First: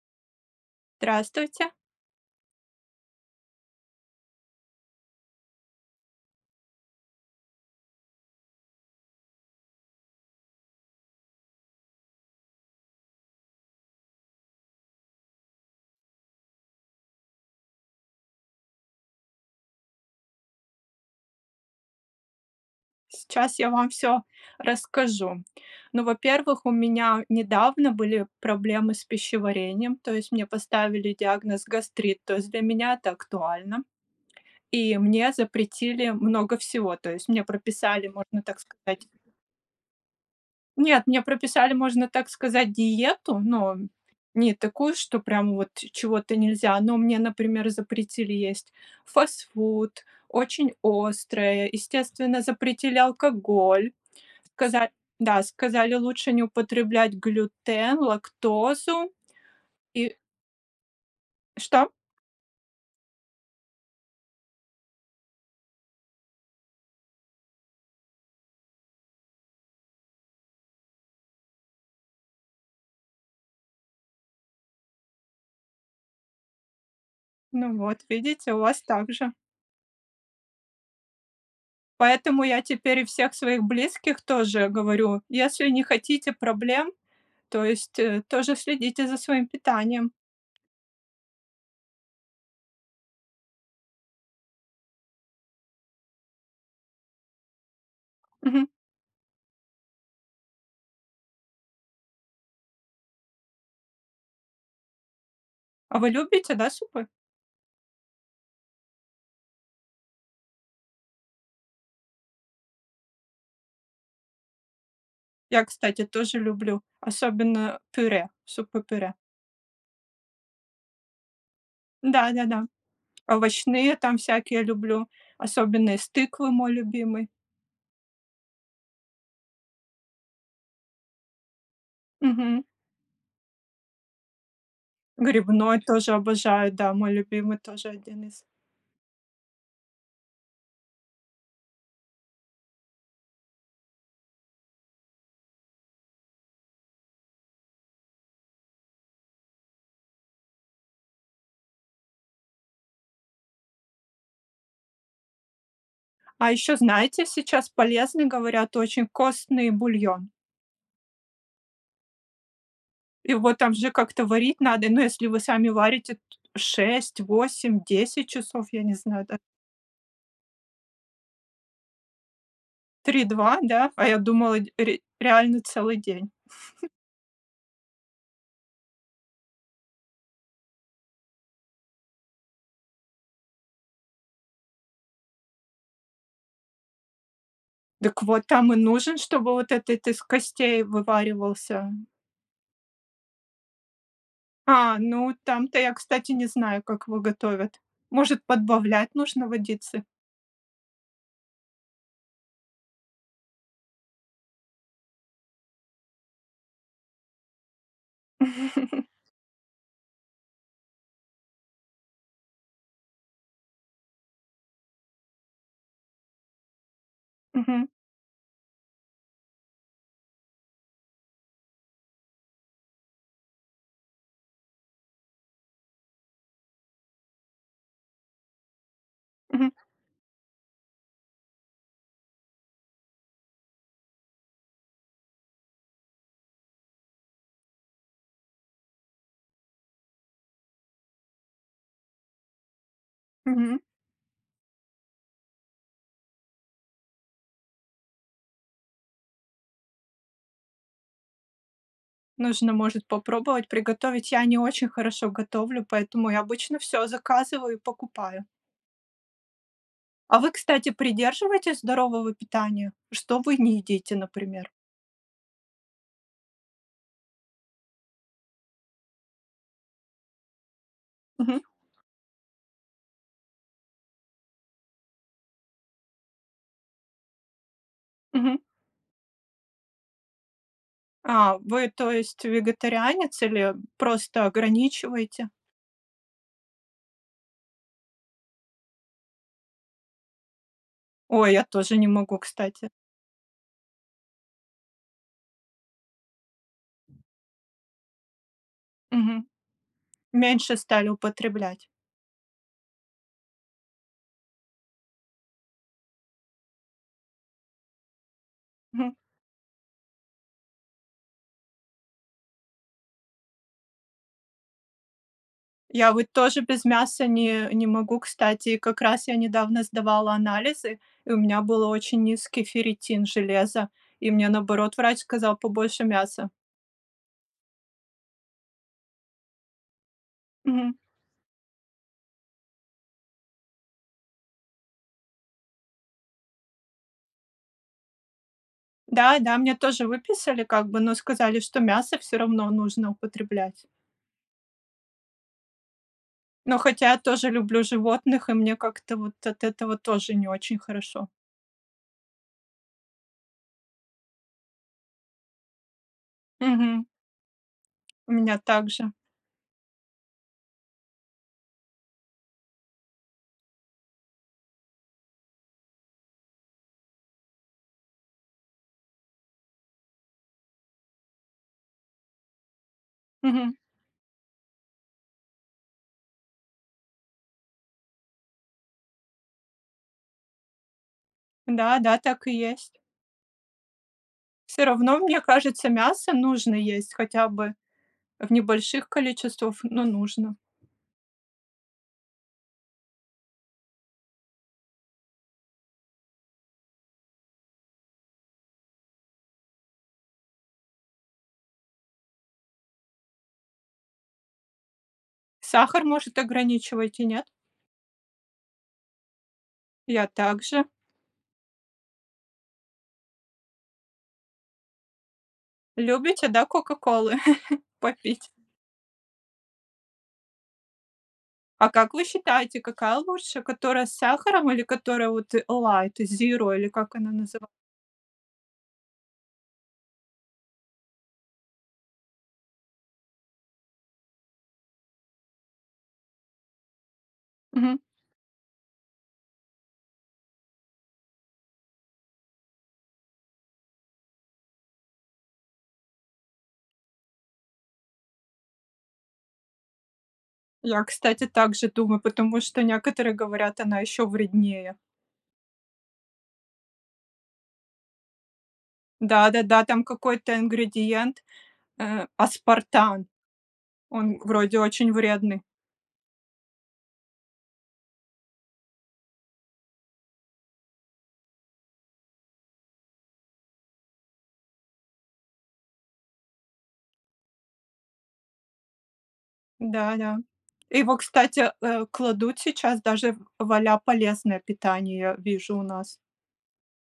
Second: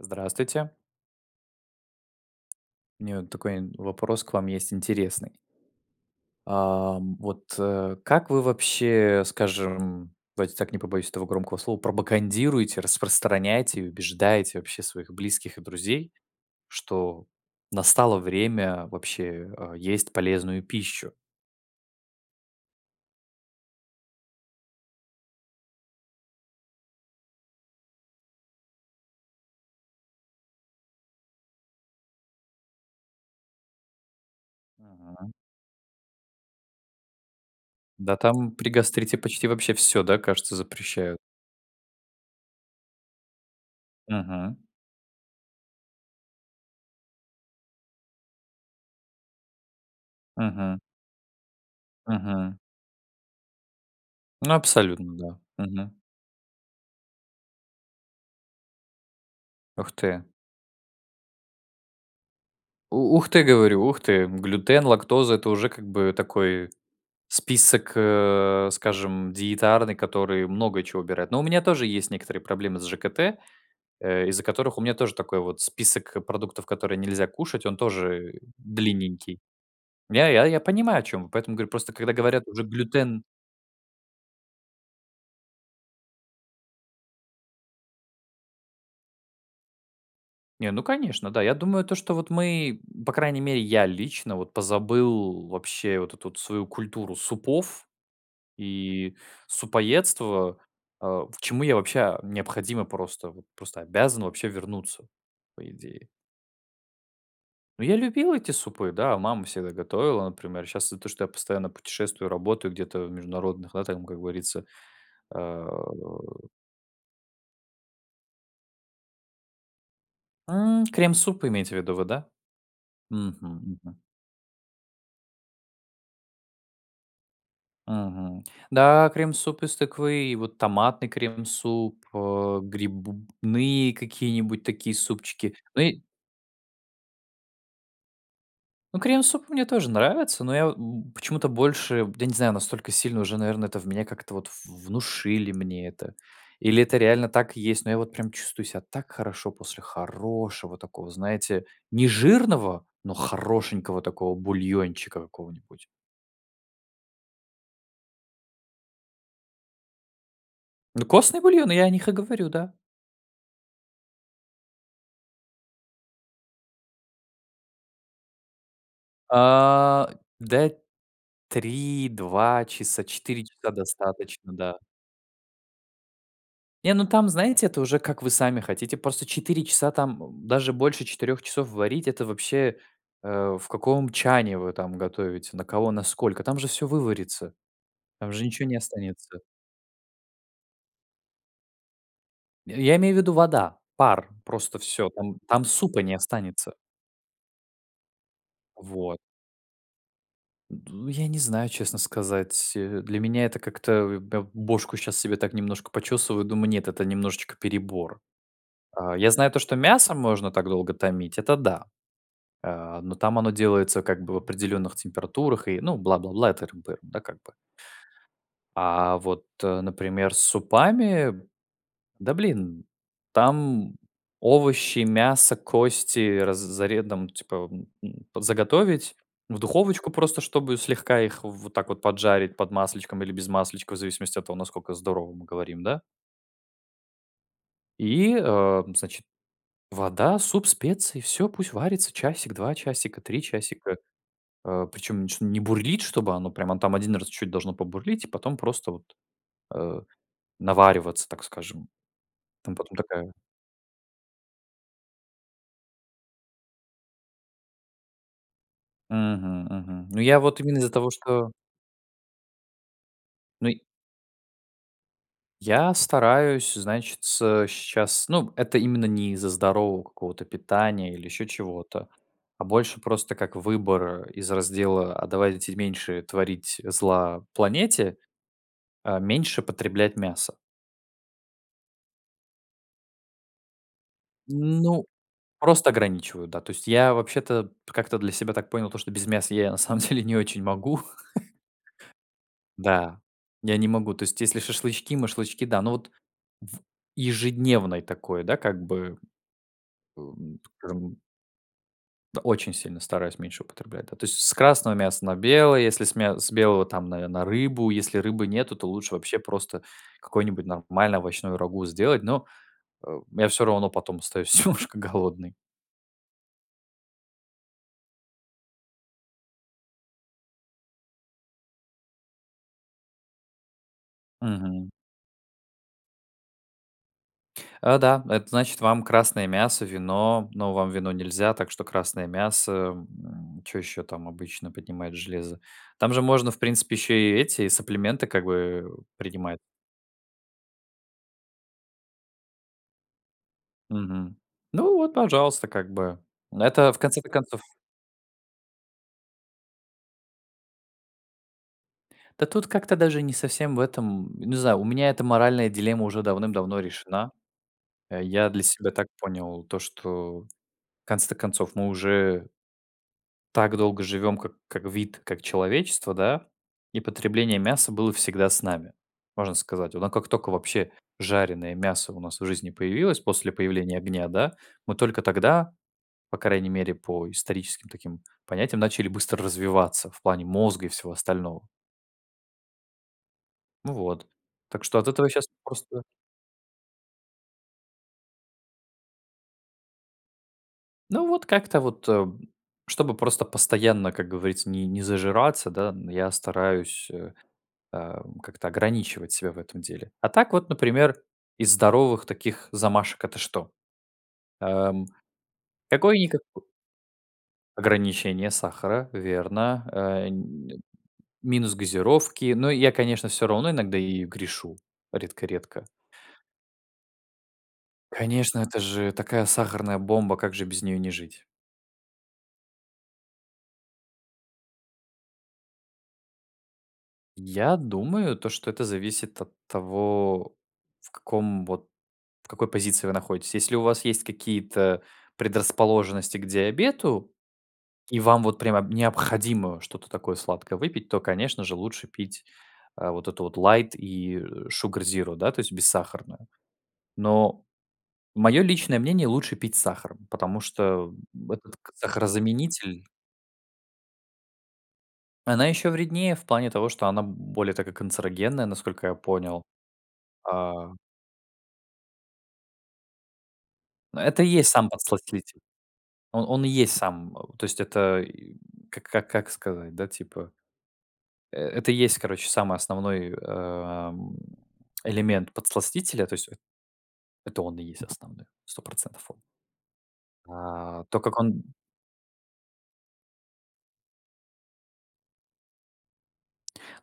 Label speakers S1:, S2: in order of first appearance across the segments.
S1: Здравствуйте.
S2: Здравствуйте.
S1: У меня вот такой, м, вопрос к вам есть интересный. Ам, вот, э, как вы вообще, скажем, давайте так, не побоюсь этого громкого слова, пропагандируете, распространяете и убеждаете вообще своих близких и друзей, что настало время вообще, а, есть полезную пищу.
S2: Сейчас я вам всё расскажу. Ну, во-первых, у меня недавно были проблемы с пищеварением, то есть мне поставили диагноз гастрит, то есть для меня это актуально. И мне
S1: Мгм.
S2: запретили много всего, то есть мне прописали,
S1: Да,
S2: можно
S1: там
S2: так
S1: при
S2: сказать
S1: гастрите почти вообще всё, да, кажется,
S2: Нет,
S1: запрещают.
S2: мне прописали, можно так сказать, диету, но не
S1: Мгм.
S2: такую, что прям вот чего-то нельзя. Но мне, например, запретили есть фастфуд, очень
S1: Мгм.
S2: острое, естественно,
S1: Мгм.
S2: запретили алкоголь.
S1: Ну,
S2: Сказа
S1: абсолютно да.
S2: да, сказали,
S1: Мгм.
S2: лучше не употреблять глютен, лактозу.
S1: Ух
S2: И
S1: ты.
S2: Что?
S1: У ух ты, говорю, ух ты, глютен, лактоза- это уже как бы такой список, э, скажем, диетарный, которые много чего убирают. Ну, у меня тоже есть некоторые проблемы с ЖКТ, э, из-за которых у меня тоже такой вот список продуктов, которые нельзя кушать,
S2: Ну
S1: он
S2: вот,
S1: тоже, э,
S2: видите, у вас так же.
S1: длинненький. Я я я понимаю, о чем вы. Поэтому говорю, просто когда
S2: Поэтому
S1: говорят
S2: я
S1: уже
S2: теперь и
S1: глютен
S2: всех своих близких тоже говорю: "Если не хотите проблем, то есть, э, тоже следите за своим питанием".
S1: Не, ну, конечно, да. Я думаю, то, что вот мы м По крайней мере, я лично вот позабыл вообще вот эту вот свою культуру супов
S2: Мгм.
S1: и супоедства. А, почему я вообще а, необходимо просто, вот просто обязан вообще вернуться, по
S2: А
S1: идее.
S2: вы любите, да, супы?
S1: Ну, я любил эти супы, да. Мама всегда готовила, например. Щас то, что я постоянно путешествую, работаю где-то в международных, да, там, как говорится,
S2: Я,
S1: а
S2: кстати, тоже люблю, особенно пюре, супы-пюре.
S1: М, крем-суп имеете в виду вы, да?
S2: Да-да-да.
S1: Мгм,
S2: Овощные
S1: мгм.
S2: там всякие люблю, особенно из тыквы- мой любимый.
S1: Мгм. Да, крем-суп из тыквы, и вот томатный крем-суп, а
S2: Мгм.
S1: грибные какие-нибудь такие супчики.
S2: Грибной
S1: Ну и
S2: тоже обожаю. Да, мой любимый тоже один из.
S1: Ну, крем-суп мне тоже нравится, но я во м, почему-то больше, я не знаю, настолько сильно уже, наверное, это в меня как-то вот в внушили мне это. Или это реально так есть, но я вот прям чувствую себя так хорошо после хорошего такого, знаете, нежирного, но хорошенького такого бульончика какого-нибудь.
S2: А ещё, знаете, сейчас полезный, говорят, очень костный бульон.
S1: Ну, костные бульоны, я о них и говорю, да.
S2: Его там же как-то варить надо, ну, если вы сами варите, 6, 8, 10 часов, я не знаю, да.
S1: А, да, 3, 2 часа,
S2: три
S1: 4
S2: два,
S1: часа
S2: да? А я
S1: достаточно,
S2: думала, дь
S1: да.
S2: ре реально целый день.
S1: Не, ну там, знаете, это уже как вы сами хотите, просто 4 часа там, м, даже больше 4 часов варить- это вообще, э, в каком чане вы там готовите, на кого, на сколько? Там же всё выварится.
S2: Дак
S1: Там же
S2: вот,
S1: ничего
S2: там
S1: не
S2: и нужен,
S1: останется.
S2: чтобы вот этот из костей вываривался.
S1: Э, я имею в виду, вода, пар, просто
S2: А,
S1: всё.
S2: ну,
S1: Там там
S2: там-то я,
S1: супа не
S2: кстати, не
S1: останется.
S2: знаю, как его готовят. Может, подбавлять
S1: Вот.
S2: нужно водицы?
S1: Ду, я не знаю, честно сказать. Э, для меня это как-то, э, эм, б бошку щас себе так немножко почесываю, думаю: "Нет, это немножечко перебор". А, я знаю то, что мясо можно так долго томить, это да. Э, но там оно делается как бы в определенных температурах и, ну, бла-бла-бла, это р бы, да, как бы.
S2: Мгм.
S1: А, вот, э, например, с супами. Да, блин. Там овощи, мясо, кости раз заре там, типа, м, м, п заготовить. В
S2: Мгм.
S1: духовочку просто, чтобы слегка их вот так вот поджарить под масличком или без масличка, в зависимости от того, насколько здорово мы говорим, да? И о, м, значит: вода, суп, специи. Всё пусть варится часик, 2 часика, 3
S2: Мгм.
S1: часика. О, причем ничем не бурлить, чтобы оно прям там 1 раз чуть-чуть должно побурлить и потом просто вот, э, навариваться, так скажем.
S2: Нужно,
S1: Там потом
S2: может,
S1: такая
S2: попробовать приготовить. Я не очень хорошо готовлю, поэтому я обычно всё заказываю и покупаю.
S1: Мгм мгм. Ну, я
S2: А вы,
S1: вот именно из-за
S2: кстати,
S1: того, что
S2: придерживаетесь здорового питания? Что вы
S1: Ну,
S2: не
S1: й
S2: едите, например?
S1: Я стараюсь, значится, щас ну, это именно не из-за здорового какого-то питания или еще
S2: Мгм.
S1: чего-то, а больше просто как выбор из раздела: "А давайте меньше творить зла планете"-
S2: Мгм.
S1: э, меньше потреблять мяса.
S2: А, вы, то есть, вегетарианец или просто
S1: Ну,
S2: ограничиваете?
S1: просто ограничиваю, да, то есть я вообще-то как-то для себя так понял то, что без мяса я на самом деле не очень могу.
S2: Ой, я тоже не могу, кстати.
S1: Да. Я не могу, то есть, если шашлычки машлычки, да. Но вот в ежедневной такой, да как бы,
S2: Мгм.
S1: о, м,
S2: Меньше стали
S1: скажем
S2: употреблять.
S1: Очень сильно стараюсь меньше употреблять. Да, то есть с с красного мяса на белое, если с мя с белого там, наверное, рыбу. Если рыбы нету, то
S2: Мгм.
S1: лучше вообще просто какое-нибудь нормальное овощное рагу сделать, но, э, я всё равно потом остаюсь немножко голодный.
S2: Я вот тоже без мяса не не могу, кстати. Как раз я недавно сдавала анализы, и у меня был очень низкий ферритин железа, и мне,
S1: Мгм.
S2: наоборот, врач сказал побольше мяса.
S1: А, да, это значит вам красное мясо, вино, но вам
S2: Мгм.
S1: вино нельзя, так что красное мясо, м. Чё еще там обычно поднимает железо? Там же можно, в принципе, еще и эти саплименты, как бы, э,
S2: Да-да,
S1: принимать.
S2: мне тоже выписали, как бы, но сказали, что мясо всё равно нужно употреблять.
S1: Мгм. Ну вот, пожалуйста, как бы.
S2: Но,
S1: Это в
S2: хотя я
S1: конце-то
S2: тоже
S1: концов
S2: люблю животных, и мне как-то вот от этого тоже не очень хорошо.
S1: Да тут как-то даже не совсем в этом, м, не знаю, у меня эта моральная дилемма уже давным-давно
S2: Мгм.
S1: решена. Э,
S2: У
S1: я
S2: меня
S1: для себя так
S2: также.
S1: понял то, что в конце-то концов мы уже так долго живем как как вид, как человечество, да, и потребление мяса было всегда с нами, можно сказать. Но как тока вообще жареное мясо у нас в жизни появилось после
S2: Мгм.
S1: появления огня, да, мы только тогда, по крайней мере по историческим таким понятиям, начали быстро развиваться в плане мозга и всего остального.
S2: Да, да, так и есть.
S1: Ну вот.
S2: Всё
S1: Так что от
S2: равно,
S1: этого
S2: мне
S1: щас
S2: кажется,
S1: просто
S2: мясо нужно есть хотя бы в небольших количествах, но нужно.
S1: Ну вот как-то вот, э, б чтобы просто постоянно, как говорится, ни не зажираться, да, н я стараюсь, э, э, м, как-то ограничивать себя в этом деле. А так вот, например, из здоровых таких замашек это что? Э, м,
S2: Сахар, может,
S1: какое-никако
S2: ограничиваете, нет?
S1: ограничение сахара, верно.
S2: Я
S1: Э и
S2: так
S1: нь
S2: же.
S1: минус газировки. Но я, конечно всё равно иногда ею грешу редко-редко.
S2: Любите, да, "Кока-Колы" попить?
S1: Конечно, это же такая сахарная бомба, как же без неё не жить?
S2: А как вы считаете, какая лучше? Которая с сахаром или которая вот, э, "Лайт зиро", или как она называ?
S1: Я думаю то, что это зависит от того, в каком вот, в какой позиции вы находитесь. Если у вас есть какие-то предрасположенности к диабету,
S2: Мгм.
S1: и вам вот прямо б необходимо что-то такое сладкое выпить, то, конечно же, лучше пить, э, вот эту вот лайт и шугар зиро, да, то есть бессахарную. Но мое личное мнение, лучше пить с сахаром, потому
S2: Я,
S1: что
S2: кстати,
S1: в этот
S2: также
S1: к
S2: думаю, потому что
S1: сахарозаменитель
S2: некоторые говорят, она еще вреднее.
S1: она еще вреднее в плане того, что она более такая канцерогенная, насколько я понял.
S2: Да-да-да, там какой-то
S1: А
S2: ингредиент, э, аспартан,
S1: Но
S2: он
S1: это и есть
S2: вроде
S1: сам
S2: очень
S1: подсластитель.
S2: вредный.
S1: Он он и есть сам То есть, это и к как как сказать да, типа э это и есть, короче, самый основной, э, а, м, элемент подсластителя. То есть, это он и есть основных, 100 он.
S2: Да-да.
S1: А
S2: Его,
S1: то, как он
S2: кстати, э, кладут сейчас даже в в а-ля полезное питание, я вижу у нас.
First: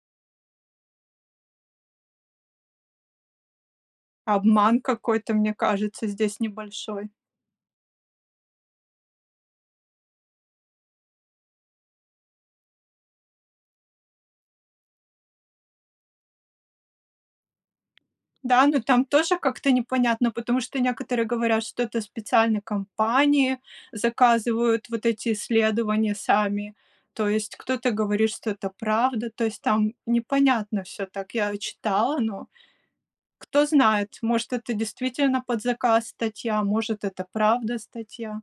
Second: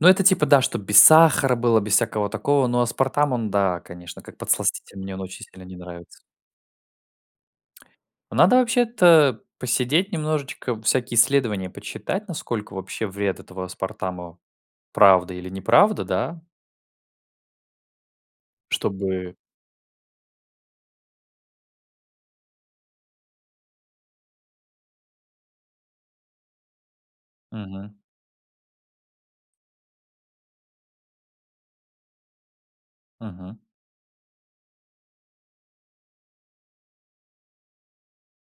S1: Но это типа да, чтоб без сахара было, без всякого такого. Но аспартам он да, конечно, как
S2: Обман
S1: подсластитель, мне он
S2: какой-то,
S1: очень
S2: мне
S1: сильно не
S2: кажется,
S1: нравится.
S2: здесь небольшой.
S1: Надо вообще-то посидеть немножечко, всякие исследования почитать, насколько вообще вред этого аспартама правда или неправда, да?
S2: Да, но
S1: Что
S2: там
S1: бы
S2: тоже как-то непонятно, потому что некоторые говорят, что это специальной компании заказывают вот эти исследования сами. То есть кто-то
S1: Мгм.
S2: говорит, что это правда. То есть там непонятно всё, так я читала, но
S1: Мгм.
S2: кто знает, может, это действительно под заказ статья, может это правда статья.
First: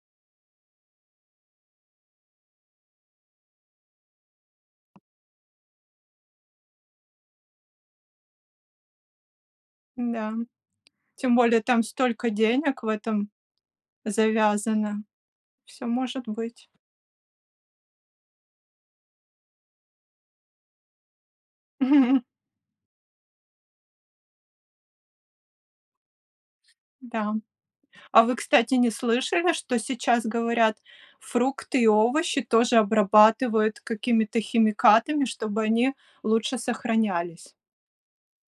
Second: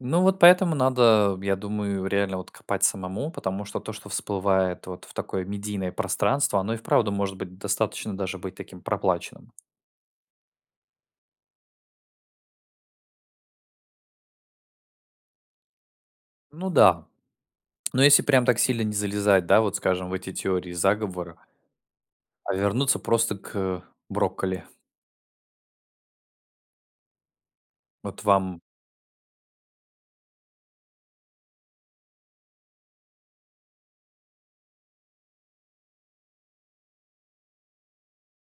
S1: Ну вот поэтому надо, я думаю, реально вот копать самому, потому что то, что всплывает вот в такое медийное пространство, оно и вправду может быть достаточно даже быть таким проплаченным.
S2: М-да. Тем более там столько денег в этом завязано. Всё может быть.
S1: Ну да. Но если прям так сильно не залезать, да, вот скажем, в эти теории заговора, а вернуться просто к брокколи.
S2: Да. А
S1: Вот
S2: вы,
S1: вам
S2: кстати, не слышали, что сейчас говорят? Фрукты и овощи тоже обрабатывают какими-то химикатами, чтобы они лучше сохранялись?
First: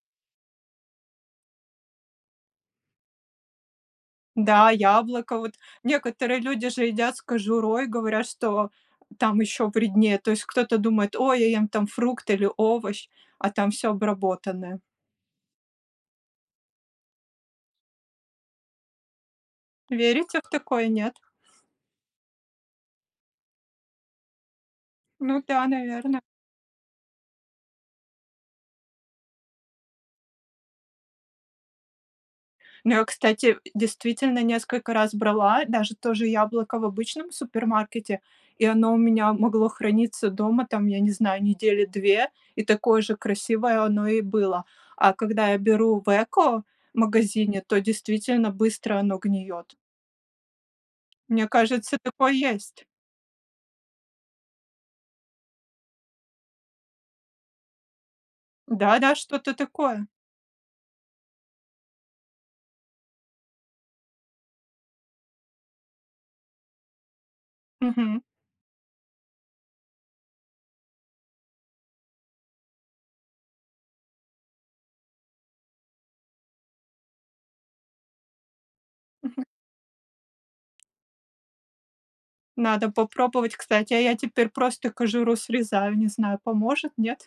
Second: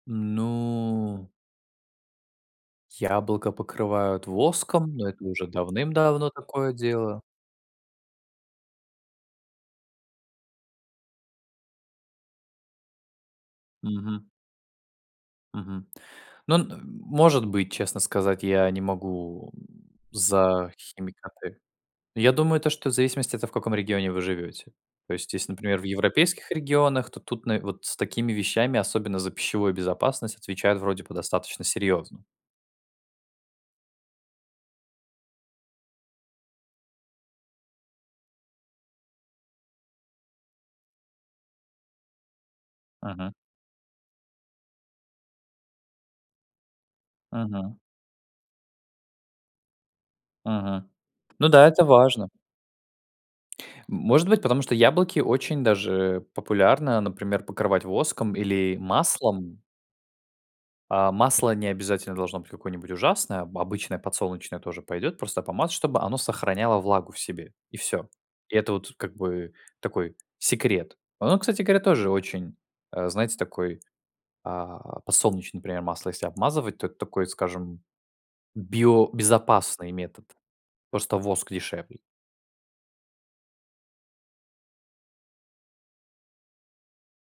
S1: Ну Яблоко покрывают
S2: Да,
S1: воском, но это
S2: яблоко,
S1: уже
S2: вот.
S1: давным-давно
S2: Некоторые люди
S1: такое
S2: же едят
S1: делаю.
S2: с кожурой, говорят, что там еще вреднее. То есть, кто-то думает: "Ой, я ем там фрукт или овощ, а там всё
S1: Мгм.
S2: обработанное".
S1: Мгм. Ну, н может быть, честно сказать, я не могу, м,
S2: Верите в
S1: за
S2: такое? Нет?
S1: химикаты. Но я думаю, то, что в зависимости это в каком регионе вы живете. То есть
S2: Ну
S1: если,
S2: да,
S1: например, в
S2: наверно.
S1: европейских регионах, то тут нав вот с такими вещами, особенно за пищевую безопасность, отвечают вроде бы достаточно серьезно.
S2: Но, кстати, э, действительно, несколько раз брала даже то же яблоко в обычном супермаркете, и оно у меня могло храниться дома, там, я не знаю, недели 2, и такое же
S1: Мгм.
S2: красивое оно и было. А когда я беру в экомагазине,
S1: Мгм.
S2: то действительно быстро оно гниет.
S1: Мгм.
S2: Мне
S1: Ну да, это
S2: кажется,
S1: важно.
S2: такое есть.
S1: Может быть, потому что яблоки очень даже популярно, например, покрывать воском или
S2: Да-да, что-то
S1: маслом
S2: такое.
S1: А, масло не обязательно должно быть какое-нибудь ужасное. Обычное подсолнечное тоже пойдет, просто помазать, чтобы оно сохраняло влагу в себе. И всё.
S2: Мгм.
S1: И это вот, как бы, такой секрет. Оно, кстати говоря, тоже очень, э, знаете, такой, а, подсолнечный пример масло, если обмазывать, то это такой, скажем,
S2: Мгм.
S1: биобезопасный метод. Просто воск дешевле.
S2: Надо попробовать, кстати. А я теперь просто кожуру срезаю, не знаю, поможет, нет?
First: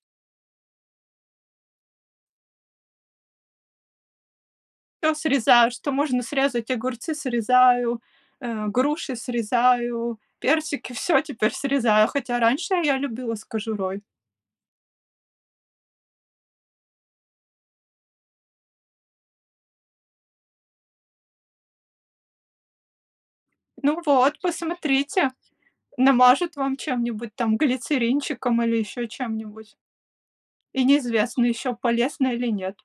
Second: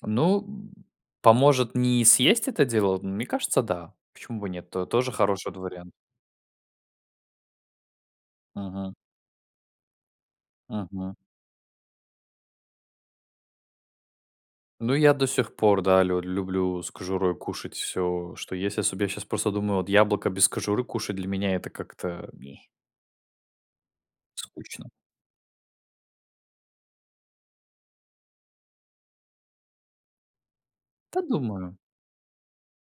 S1: Ну, м, поможет не съесть это дело? Мне кажется, да. Почему бы нет? То тоже
S2: Всё
S1: хороший от
S2: срезаю, что
S1: вариант.
S2: можно срезать, огурцы срезаю, э,
S1: Мгм.
S2: груши срезаю, персики-
S1: Мгм.
S2: всё теперь срезаю. Хотя раньше я любила с кожурой.
S1: Ну я до сих пор, да, лю люблю с кожурой кушать всё, что есть особ Я щас просто думаю: "Вот яблоко без кожуры кушать для меня это как-то ме"
S2: Ну вот,
S1: Скучно.
S2: посмотрите. Намажут вам чем-нибудь, там, глицеринчиком или еще чем-нибудь. И неизвестно ещё,
S1: Подумаю.
S2: полезно или нет.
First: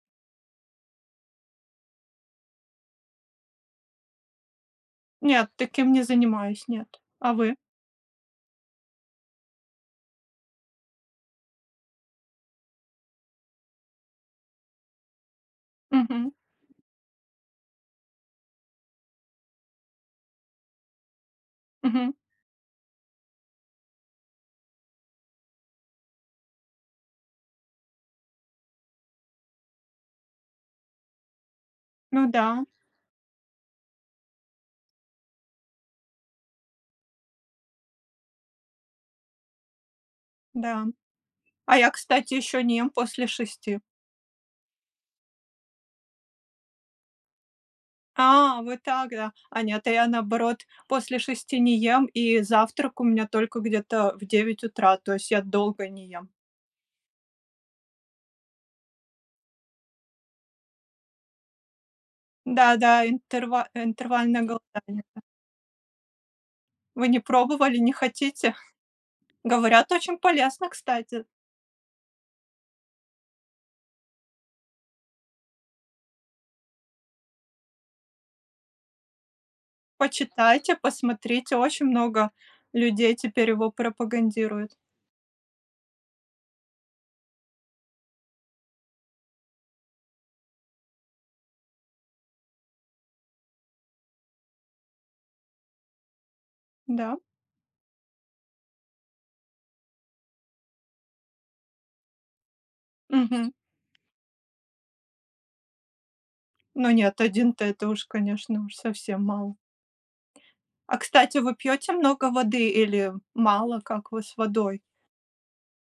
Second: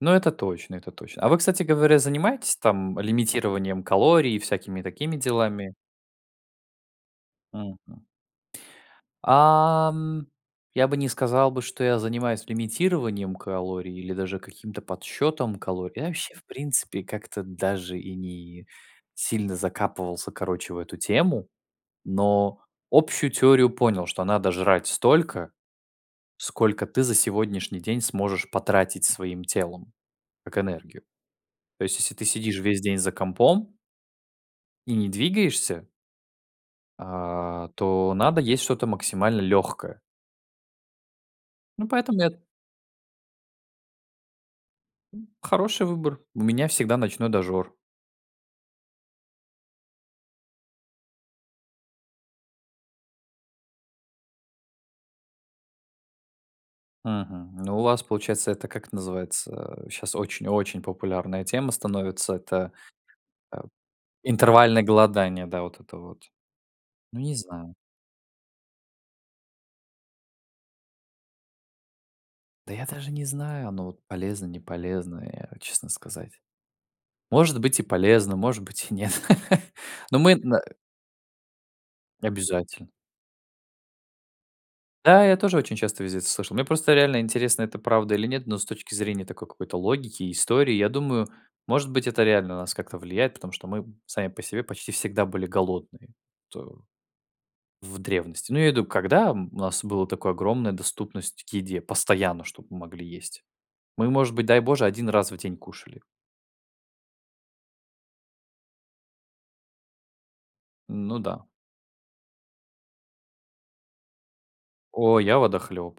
S1: Ну это точно, это точно. А вы, кстати говоря, занимаетесь там лимитированием калорий и всякими такими
S2: Нет,
S1: делами?
S2: таким не занимаюсь, нет. А вы?
S1: Мгм. А, м, я бы не сказал бы, что я занимаюсь лимитированием калорий или даже каким-то подсчетом калорий. Я
S2: Мгм.
S1: вообще, в принципе, как-то даже и не сильно закапывался, короче, в эту тему.
S2: Мгм.
S1: Но общую теорию понял, что надо жрать столько, сколько ты за сегодняшний день сможешь потратить своим телом. Как энергию. То есть если ты
S2: Ну
S1: сидишь
S2: да.
S1: весь день за компом и не двигаешься а, то надо есть что-то максимально легкое.
S2: Да. А
S1: Ну,
S2: я,
S1: поэтому
S2: кстати,
S1: эт
S2: ещё не ем после 6.
S1: М, хороший выбор. У меня всегда ночной дожор.
S2: А, вот так, да. А нет, а я, наоборот, после 6 не ем, и завтрак у меня только где-то в 9 утра. То есть я долго не ем.
S1: Мгм, ну, у вас получается, это, как это называется, а, щас очень-очень популярная тема становится, это,
S2: Да, да,
S1: э,
S2: интерва интервальные
S1: интервальное
S2: голодания.
S1: голодание, да, вот это вот.
S2: Вы не
S1: Ну, не знаю.
S2: пробовали, не хотите? Говорят, очень полезно, кстати.
S1: Да, я даже не знаю, оно вот полезно, не полезно. Я, честно сказать, может быть, и полезно, может быть, и нет, но мы, на
S2: Почитайте, посмотрите, очень много
S1: Обязательно.
S2: людей теперь его пропагандируют.
S1: Да, я тоже очень часто везде это слышал. Мне просто реально интересно, это правда или нет, но с точки зрения такой какой-то логики и истории, я думаю, может быть, это реально на нас как-то влияет, потому что мы сами по себе почти всегда были голодные, то
S2: Да.
S1: в древности. Ну, я имею в виду, когда, м, у нас было такое огромная доступность к еде постоянно, чтобы мы могли есть.
S2: Мгм.
S1: Мы, может быть, дай боже, 1 раз в день кушали.
S2: Ну, нет, 1- это уж, конечно, уж совсем мало. А,
S1: Ну
S2: кстати,
S1: да.
S2: вы пьёте много воды или мало? Как вы с водой?
S1: О, я водохлёб.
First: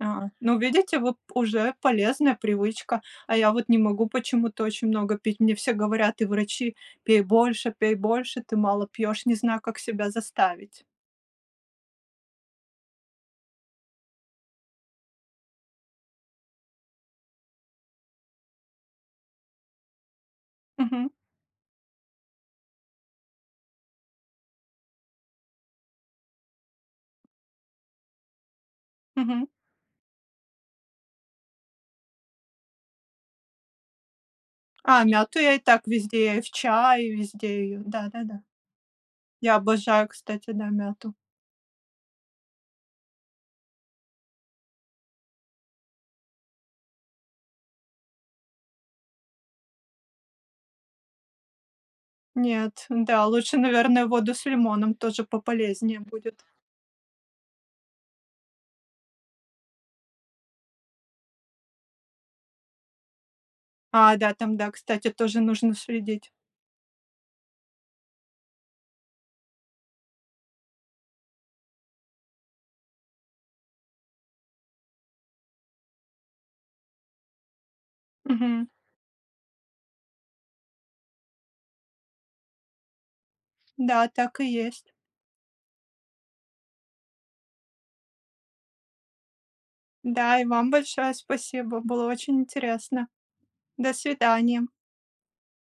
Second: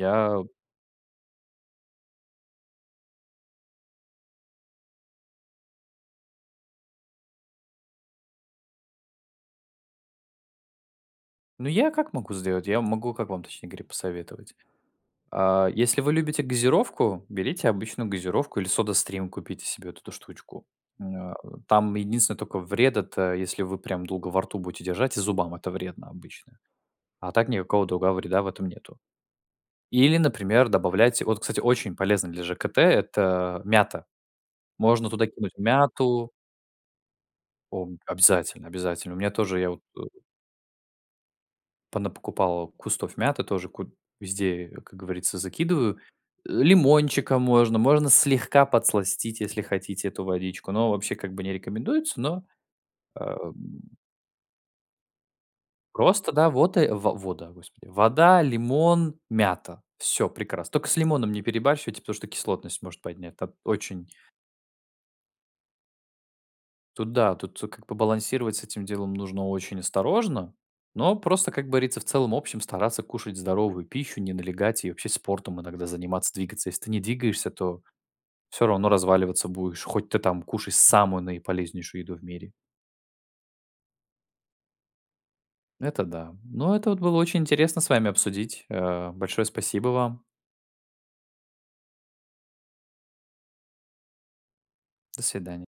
S2: А, ну, видите, вот уже полезная привычка, а я вот не могу почему-то очень много пить. Мне все говорят, и врачи: "Пей больше, пей больше, ты мало пьешь". Не знаю, как себя заставить.
S1: Ну, я как могу сделать? Я могу как вам, точнее говоря, посоветовать? А если вы любите газировку, берите обычную газировку или Soda Stream купите себе вот эту штучку.
S2: Мгм.
S1: М, а, там единственное, тока вред- это если вы прям долго во рту будете держать, и зубам это вредно обычно. А так никакого другого вреда в этом нету.
S2: Мгм.
S1: Или, например, добавляйте Вот, кстати, очень полезно для ЖКТ- это мята.
S2: А
S1: Можно туда
S2: мяту я
S1: кинуть
S2: и так
S1: мяту
S2: везде, и в чае, везде её,
S1: О,
S2: да-да-да.
S1: обязательно обязательно. У меня
S2: Я
S1: тоже, я вот, э
S2: обожаю, кстати, да, мяту.
S1: Понапокупал кустов мяты, тоже ку везде, как говорится, закидываю. Э, лимончиком можно, можно, можно слегка подсластить, если хотите, эту водичку, но вообще как бы не рекомендуется, но,
S2: Нет, да,
S1: ам.
S2: лучше, наверное, воду с лимоном, тоже пополезнее
S1: Просто,
S2: будет.
S1: да, вот и во вода, господи, вода, лимон, мята. Всё прекрасно. Тока с лимоном не перебарщивайте, потому что кислотность может поднять та очень
S2: А, да, там, да, кстати, тоже нужно следить.
S1: Тут да, тут как бы балансировать с этим делом нужно очень осторожно, но просто, как говорится, в целом-общем стараться кушать здоровую пищу, не налегать и вообще спортом иногда заниматься, двигаться. Если ты не двигаешься, то всё
S2: Мгм.
S1: равно разваливаться будешь, хоть ты там кушай самую наиполезнейшую еду в мире.
S2: Да, так и есть.
S1: Это да. Но это вот было очень интересно с вами обсудить. Э, большое спасибо вам.
S2: Да и вам большое спасибо. Было очень интересно. До свидания.
S1: До свидания.